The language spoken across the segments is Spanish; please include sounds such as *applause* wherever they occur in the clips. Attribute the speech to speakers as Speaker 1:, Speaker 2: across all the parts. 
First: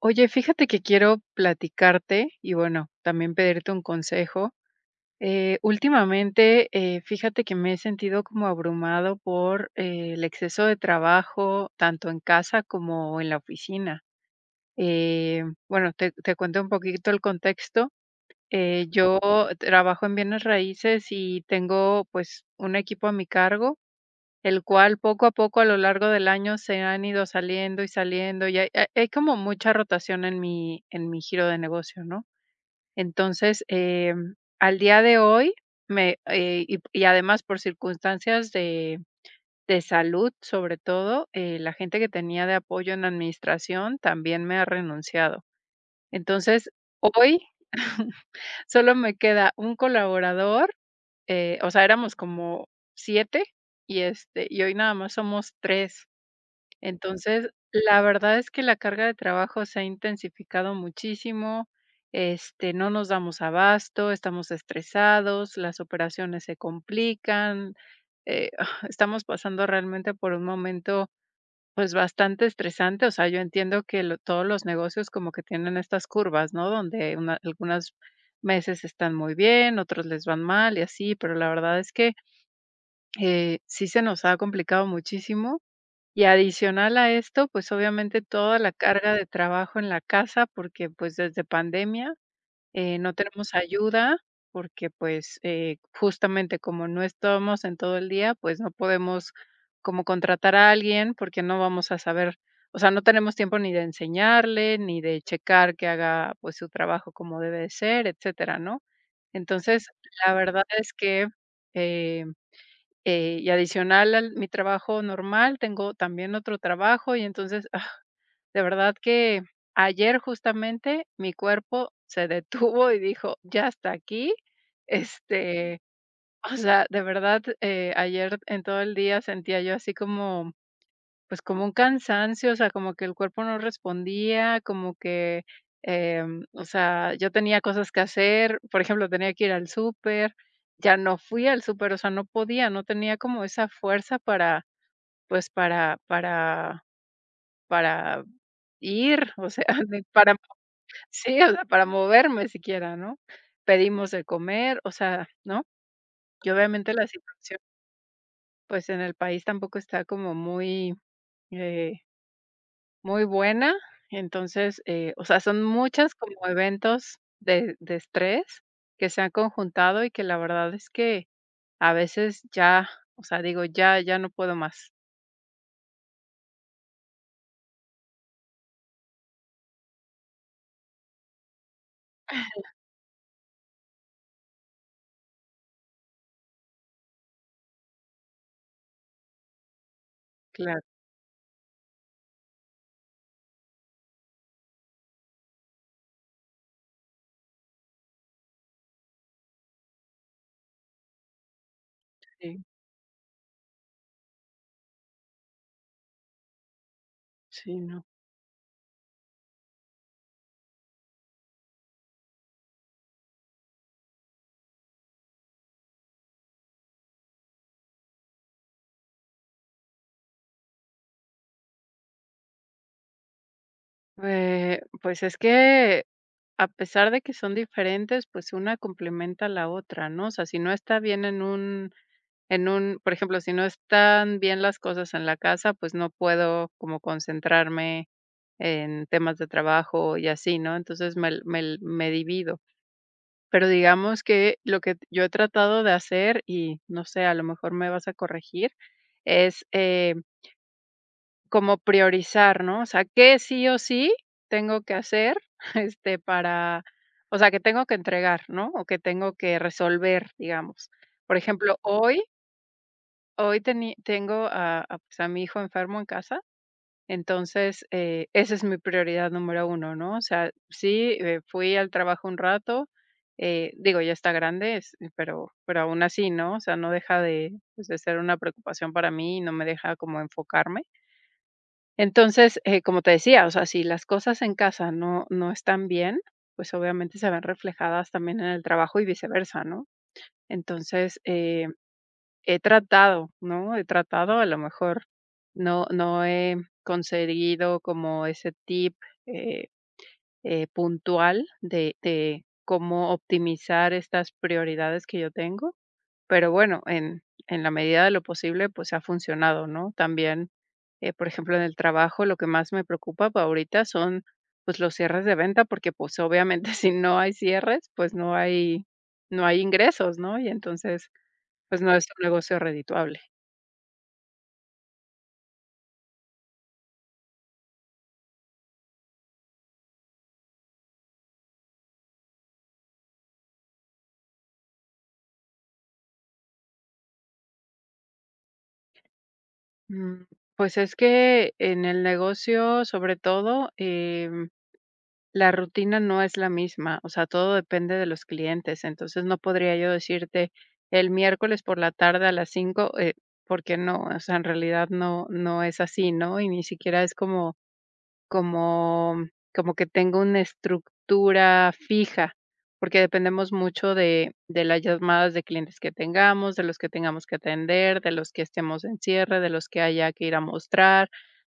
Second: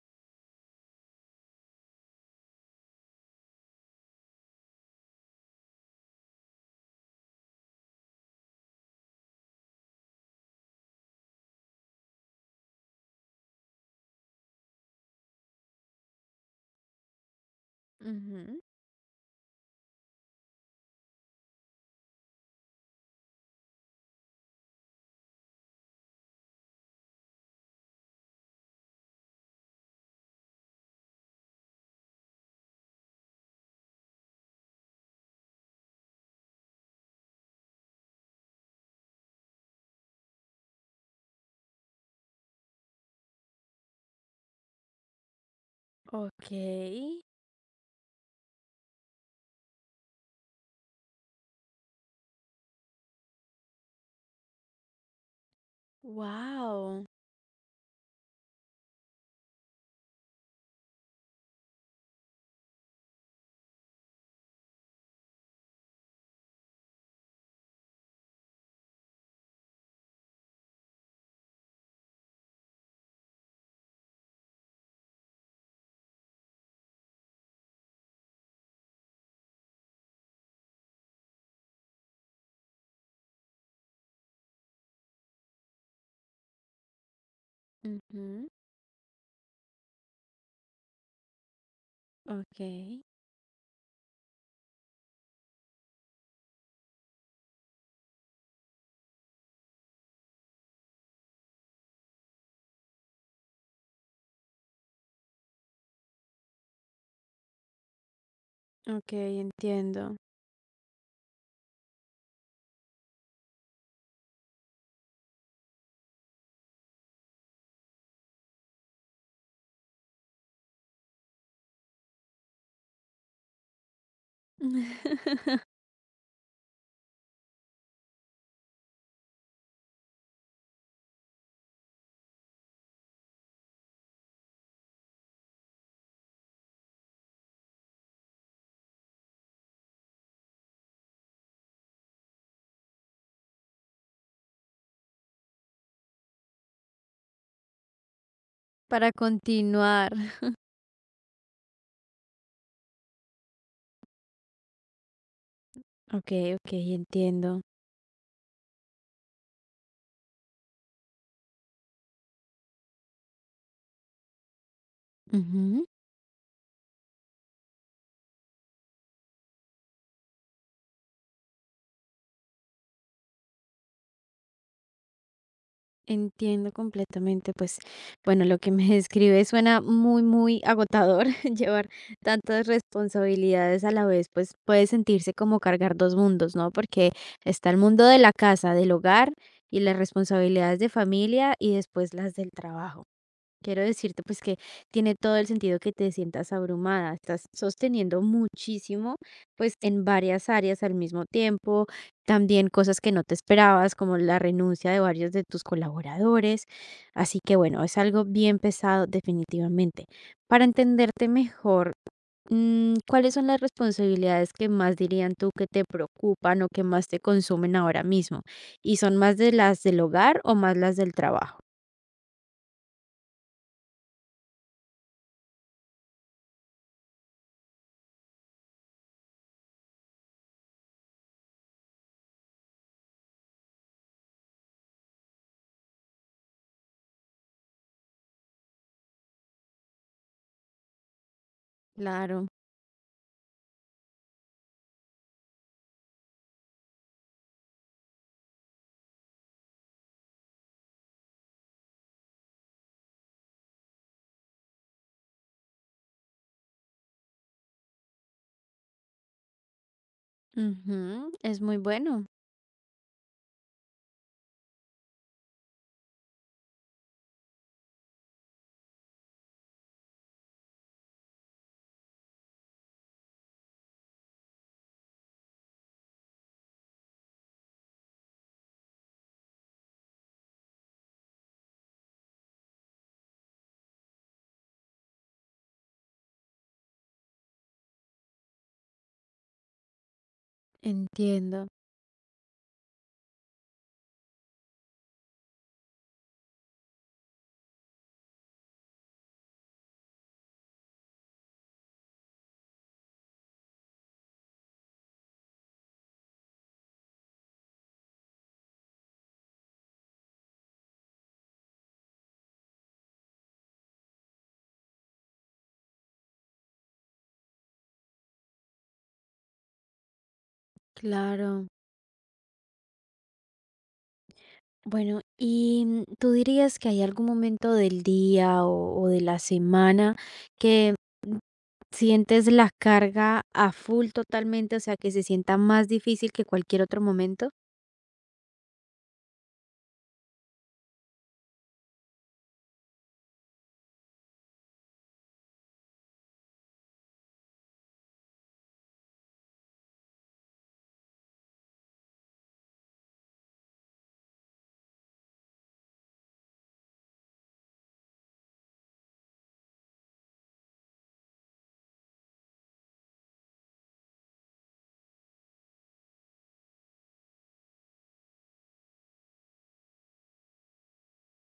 Speaker 1: Oye, fíjate que quiero platicarte y bueno, también pedirte un consejo. Últimamente, fíjate que me he sentido como abrumado por el exceso de trabajo, tanto en casa como en la oficina. Bueno, te cuento un poquito el contexto.
Speaker 2: Ujú.
Speaker 1: Yo trabajo en bienes raíces y tengo, pues, un equipo a mi cargo, el cual poco a poco a lo largo del año se han ido saliendo y saliendo, y hay como mucha rotación en mi giro de negocio, ¿no? Entonces, al día de hoy, y además, por circunstancias de, salud, sobre todo, la gente que tenía de apoyo en administración también me ha renunciado. Entonces,
Speaker 2: Okey.
Speaker 1: hoy, *laughs* solo me queda un colaborador, o sea, éramos como 7 y hoy nada más somos tres.
Speaker 2: Wow.
Speaker 1: Entonces, la verdad es que la carga de trabajo se ha intensificado muchísimo, no nos damos abasto, estamos estresados, las operaciones se complican, eh, *laughs* *sighs* estamos pasando realmente por un momento, pues, bastante estresante. O sea, yo entiendo que todos los negocios como que tienen estas curvas, ¿no? Donde algunos meses están muy bien, otros les van mal y así, pero la verdad es que sí se nos ha complicado muchísimo. Y adicional a esto, pues, obviamente,
Speaker 2: Ujú.
Speaker 1: toda la carga de trabajo en la casa, porque, pues, desde pandemia,
Speaker 2: Okey.
Speaker 1: no tenemos ayuda, porque, pues, justamente, como no estamos en todo el día, pues, no podemos como contratar a alguien porque no vamos a saber. O sea, no tenemos tiempo ni de enseñarle, ni de checar que haga, pues, su trabajo como debe de ser, etcétera, ¿no?
Speaker 2: Okey,
Speaker 1: Entonces,
Speaker 2: entiendo.
Speaker 1: la verdad es que, eh y adicional a mi trabajo normal, tengo también otro trabajo, y entonces, de verdad que ayer justamente mi cuerpo se detuvo y dijo: "Ya, hasta aquí".
Speaker 2: *laughs*
Speaker 1: Este, o sea, de verdad, ayer en todo el día sentía yo así como, pues, como un cansancio. O sea, como que el cuerpo no respondía, como que, o sea, yo tenía cosas que hacer. Por ejemplo, tenía que ir al súper, ya no fui al súper. O sea, no podía, no tenía como esa fuerza para, pues, para
Speaker 2: Para
Speaker 1: ir. O sea, *laughs* de
Speaker 2: continuar.
Speaker 1: para sí, o sea, para moverme siquiera, ¿no? Pedimos de comer, o sea, ¿no? Y
Speaker 2: Okey,
Speaker 1: obviamente
Speaker 2: okey,
Speaker 1: la situación,
Speaker 2: entiendo.
Speaker 1: pues, en el país tampoco está como muy, eh muy buena. Entonces, o sea, son
Speaker 2: Ujú.
Speaker 1: muchas como eventos de estrés, que se han conjuntado, y que la verdad es que a veces ya, o sea, digo, ya no puedo más.
Speaker 2: Entiendo completamente, pues, bueno, lo que me *laughs* describes suena muy, muy agotador, *laughs* llevar
Speaker 1: *laughs*
Speaker 2: tantas responsabilidades a la vez, pues, puede sentirse como cargar 2 mundos, ¿no? Porque está el mundo de la casa, del hogar y las responsabilidades
Speaker 1: Claro,
Speaker 2: de familia, y después las del trabajo. Quiero decirte pues que tiene todo el sentido que te sientas abrumada, estás sosteniendo muchísimo pues en varias áreas al mismo tiempo,
Speaker 1: sí,
Speaker 2: también cosas que no te esperabas como la renuncia de varios de tus colaboradores, así que
Speaker 1: sí,
Speaker 2: bueno, es
Speaker 1: no.
Speaker 2: algo bien pesado definitivamente. Para entenderte mejor, ¿cuáles son las responsabilidades que más dirían tú que te preocupan o que más te consumen ahora mismo? ¿Y son más de las del hogar o más las del trabajo?
Speaker 1: Pues es que, a pesar de que son diferentes, pues una complementa a la otra, ¿no? O sea, si no está bien en un por ejemplo, si no están bien las cosas en la casa, pues no puedo como concentrarme en temas de trabajo y así, ¿no? Entonces, me
Speaker 2: Claro.
Speaker 1: divido. Pero digamos que lo que yo he tratado de hacer, y no sé, a lo mejor me vas a corregir, es como priorizar, ¿no? O sea, qué sí o sí tengo que hacer, *laughs* este, para, o sea, que tengo que entregar, ¿no? O que tengo que resolver, digamos.
Speaker 2: Ujú,
Speaker 1: Por
Speaker 2: es muy
Speaker 1: ejemplo, hoy,
Speaker 2: bueno.
Speaker 1: hoy tengo pues, a mi hijo enfermo en casa. Entonces, esa es mi prioridad número uno, ¿no? O sea, sí, fui al trabajo un rato. Digo, ya está grande, es, pero aún así, ¿no? O sea, no deja de, pues, de ser una preocupación para mí, y no me deja como enfocarme. Entonces, como te decía, o sea, si las cosas en casa no están bien, pues, obviamente, se ven reflejadas también en el trabajo y viceversa, ¿no? Entonces,
Speaker 2: Entiendo,
Speaker 1: He tratado, ¿no? He tratado, a lo mejor no he conseguido como ese tip, eh, puntual de cómo optimizar estas prioridades que yo tengo, pero, bueno, en la medida de lo posible, pues, ha funcionado, ¿no? También, por ejemplo, en el trabajo, lo que más me preocupa pa ahorita son, pues, los cierres de venta, porque, pues, obviamente, *laughs* si no hay cierres, pues, no hay ingresos, ¿no? Y entonces,
Speaker 2: claro.
Speaker 1: pues, no es un negocio redituable.
Speaker 2: Bueno, ¿y tú dirías que hay algún momento del día o de la semana que sientes la carga a full totalmente, o sea, que se sienta más difícil que cualquier otro momento?
Speaker 1: Mm, Pues es que en el negocio, sobre todo, la rutina no es la misma. O sea, todo depende de los clientes. Entonces, no podría yo decirte el miércoles por la tarde a las 5, porque no. O sea, en realidad no, no es así, ¿no? Y ni siquiera es como como como que tenga una estructura fija, porque dependemos mucho de las llamadas de clientes que tengamos, de los que tengamos que atender, de los que estemos en cierre, de los que haya que ir a mostrar,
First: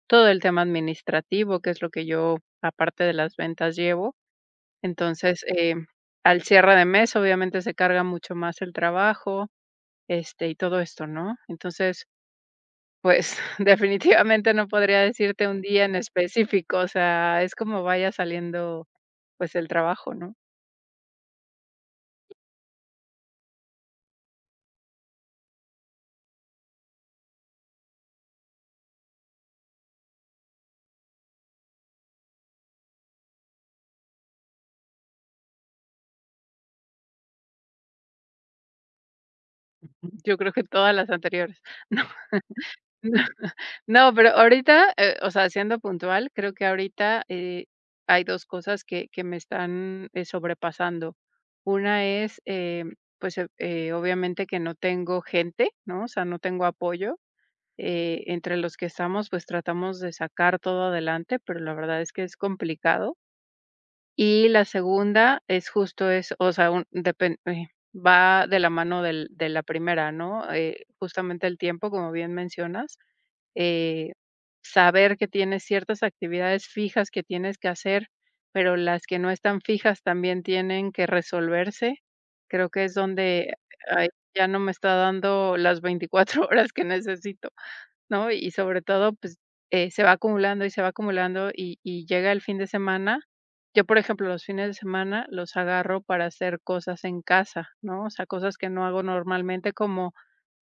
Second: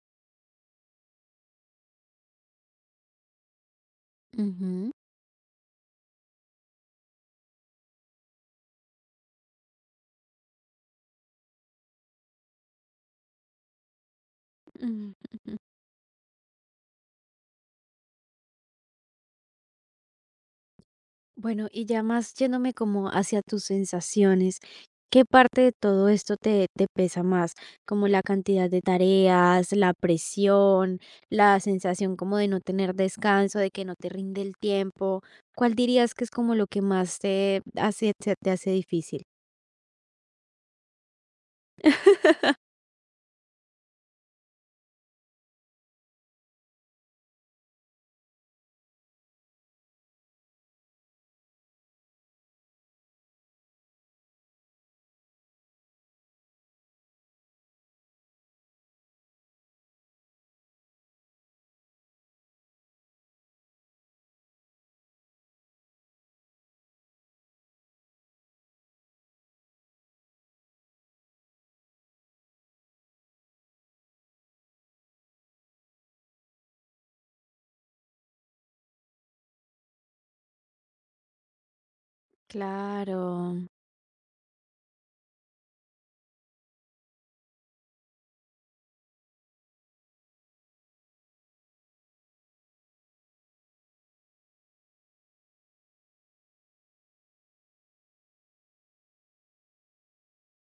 Speaker 1: todo el tema administrativo, que es lo que yo, aparte de las ventas, llevo.
Speaker 2: Ujú,
Speaker 1: Entonces, al cierre de mes, obviamente, se carga mucho más el trabajo, y todo esto, ¿no? Entonces, pues, *laughs* definitivamente, no podría decirte
Speaker 2: ujú.
Speaker 1: un día en específico. O sea, es como vaya saliendo, pues, el trabajo, ¿no?
Speaker 2: Bueno, y ya más yéndome como hacia tus sensaciones, ¿qué parte de todo esto te pesa más? Como la cantidad de tareas, la presión, la sensación como de no tener descanso, de que no te rinde el tiempo. ¿Cuál dirías que es como lo que más te hace, se te hace difícil?
Speaker 1: Yo creo que todas las anteriores. *laughs* No, no, no, pero ahorita, o sea, siendo puntual, creo que ahorita, hay 2 cosas que me están, sobrepasando. Una es, pues, obviamente, que no tengo gente, ¿no? O sea, no tengo apoyo. Entre los que estamos, pues, tratamos de sacar todo adelante, pero la verdad es que es complicado. Y la segunda es justo, es, o sea, un depen va de la mano del de la primera, ¿no? Justamente, el tiempo, como bien mencionas, eh, saber que tienes ciertas actividades fijas que tienes que hacer, pero las que no están fijas también tienen que resolverse. Creo que es
Speaker 2: Claro,
Speaker 1: donde, ay, ya no me está dando las 24 *laughs* horas que necesito, ¿no? Y sobre todo, pues, se va acumulando y se va acumulando, y llega el fin de semana. Yo, por ejemplo, los fines de semana los agarro para hacer cosas en casa, ¿no? O sea, cosas que no hago normalmente, como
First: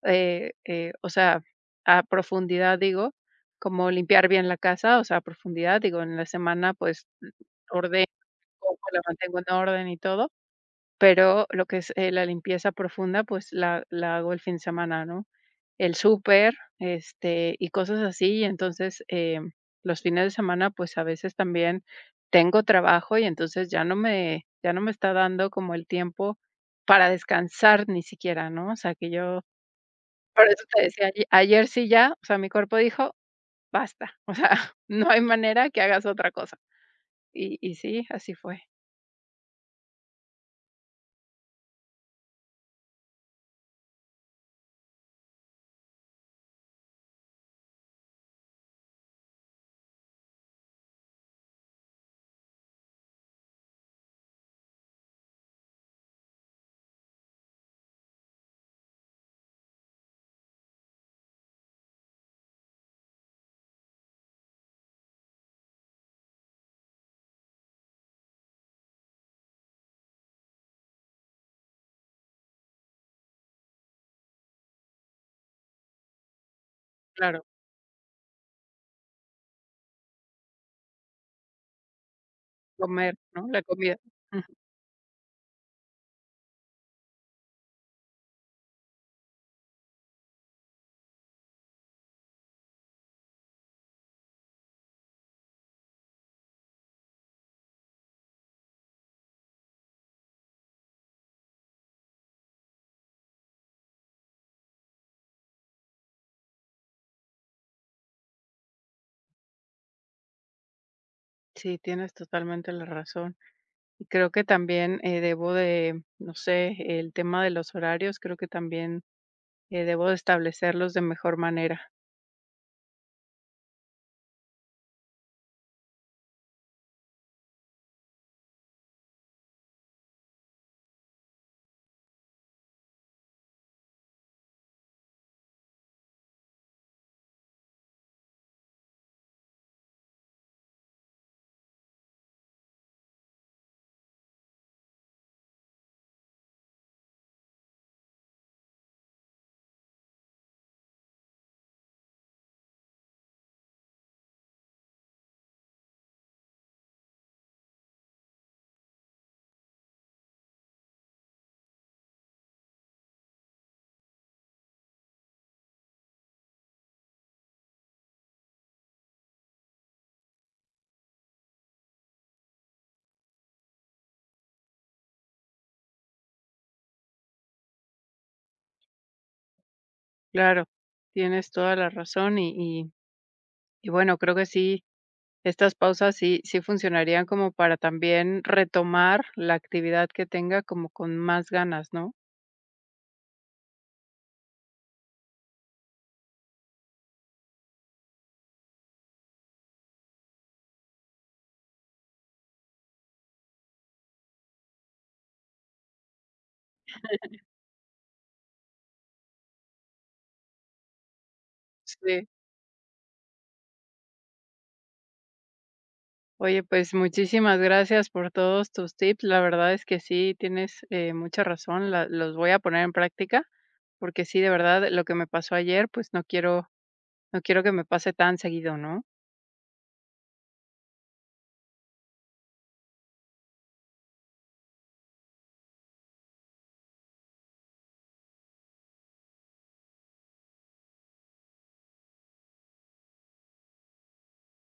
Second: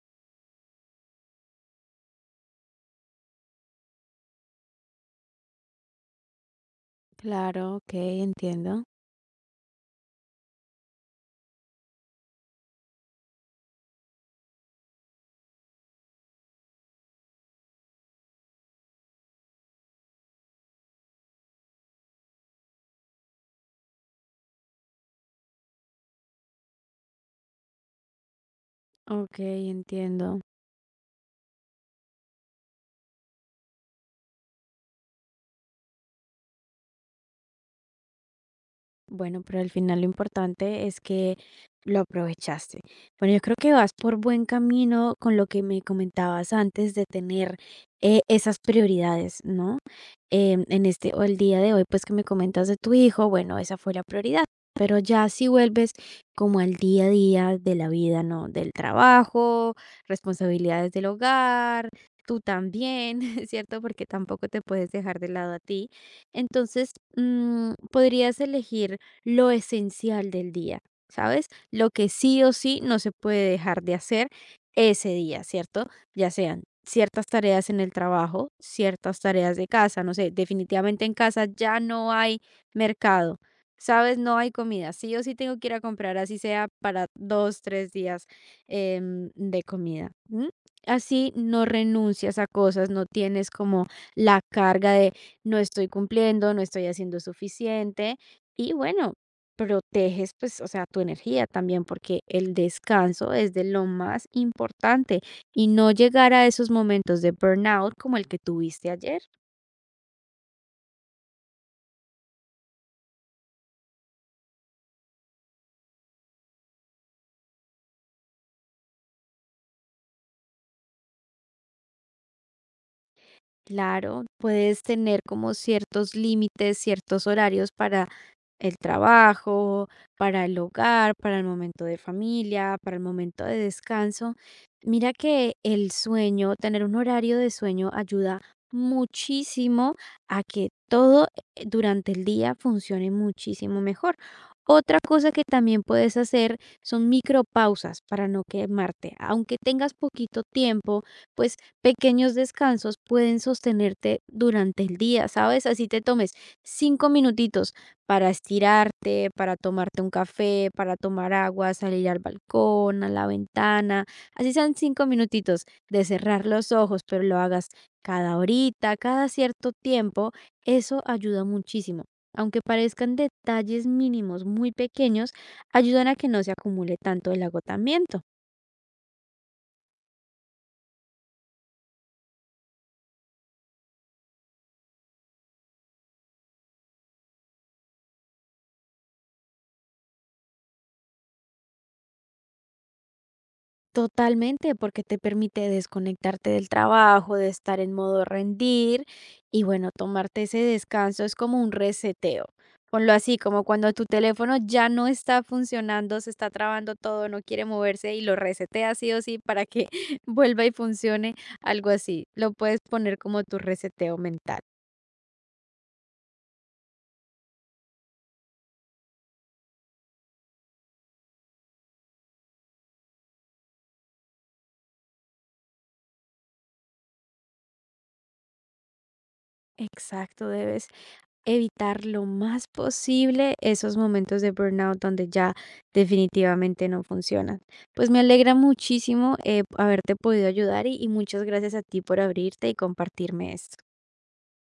Speaker 1: o sea, a profundidad, digo, como limpiar bien la casa, o sea, a profundidad. Digo, en la semana, pues,
Speaker 2: claro, ok,
Speaker 1: ordeno,
Speaker 2: entiendo.
Speaker 1: la mantengo en orden y todo, pero lo que es, la limpieza profunda, pues, la hago el fin de semana, ¿no? El súper, y cosas así. Y entonces, los fines de semana, pues, a veces también tengo trabajo, y entonces ya no me está dando como el tiempo para descansar ni siquiera, ¿no? O sea, que
Speaker 2: Ok,
Speaker 1: yo
Speaker 2: entiendo.
Speaker 1: por eso te decía, ayer sí, ya, o sea, mi cuerpo dijo: "Basta, *laughs* o sea, no hay manera que hagas otra cosa". Y sí, así fue.
Speaker 2: Bueno, pero al final lo importante es que lo aprovechaste. Bueno, yo creo que vas por buen camino con lo que me comentabas antes de tener esas prioridades, ¿no? Em, en este o el día de hoy, pues que me comentas de tu hijo, bueno, esa fue la prioridad. Pero ya si vuelves como al día a día de la vida, ¿no? Del trabajo, responsabilidades del hogar, tú también, *laughs* ¿cierto? Porque tampoco te puedes dejar de lado a ti. Entonces, podrías elegir lo esencial del día, ¿sabes? Lo que sí o sí no se puede dejar de hacer ese día, ¿cierto? Ya sean ciertas
Speaker 1: Claro,
Speaker 2: tareas en el trabajo, ciertas tareas de casa, no sé, definitivamente en casa ya no hay
Speaker 1: comer,
Speaker 2: mercado,
Speaker 1: ¿no? La comida.
Speaker 2: ¿sabes? No
Speaker 1: Ujú.
Speaker 2: hay comida, sí o sí tengo que ir a comprar, así sea para 2, 3 días de comida. ¿M? Así no renuncias a cosas, no tienes como la carga de no estoy cumpliendo, no estoy haciendo suficiente. Y bueno, proteges, pues, o sea, tu energía también, porque el descanso es de lo más importante y no llegar a esos momentos de burnout como el que tuviste ayer.
Speaker 1: Sí, tienes totalmente la razón. Y creo que también, debo de, no sé, el tema de los horarios, creo que también, debo de establecerlos de mejor manera.
Speaker 2: Claro, puedes tener como ciertos límites, ciertos horarios para el trabajo, para el hogar, para el momento de familia, para el momento de descanso. Mira que el sueño, tener un horario de sueño ayuda muchísimo a que todo durante el día funcione muchísimo mejor. Otra cosa que también puedes hacer son micropausas para no quemarte. Aunque tengas poquito tiempo, pues, pequeños descansos pueden sostenerte durante el día, ¿sabes? Así te tomes 5 minutitos para estirarte, para tomarte un café, para tomar agua, salir al balcón, a la ventana. Así sean 5 minutitos de cerrar los ojos, pero lo hagas cada horita, cada cierto tiempo. Eso ayuda muchísimo. Aunque parezcan detalles mínimos muy pequeños, ayudan a que no se acumule tanto el agotamiento.
Speaker 1: Claro, tienes toda la razón, y y bueno, creo que sí, estas pausas sí, sí funcionarían como para también retomar la actividad que tenga como con más ganas, ¿no?
Speaker 2: Totalmente, porque te permite desconectarte del trabajo, de estar en modo rendir y bueno, tomarte ese descanso es como un reseteo. Ponlo así, como cuando tu teléfono ya no está funcionando, se está trabando todo, no quiere moverse y lo reseteas sí o sí para que *laughs* vuelva y funcione, algo así.
Speaker 1: Sí.
Speaker 2: Lo puedes poner como tu reseteo mental.
Speaker 1: Oye, pues muchísimas gracias por todos tus tips. La verdad es que sí tienes, mucha razón, la los voy a poner en práctica, porque sí, de verdad, lo que me pasó ayer, pues no quiero que me pase tan seguido, ¿no?
Speaker 2: Exacto, debes evitar lo más posible esos momentos de burnout donde ya definitivamente no funcionan. Pues me alegra muchísimo haberte podido ayudar y muchas gracias a ti por abrirte y compartirme esto.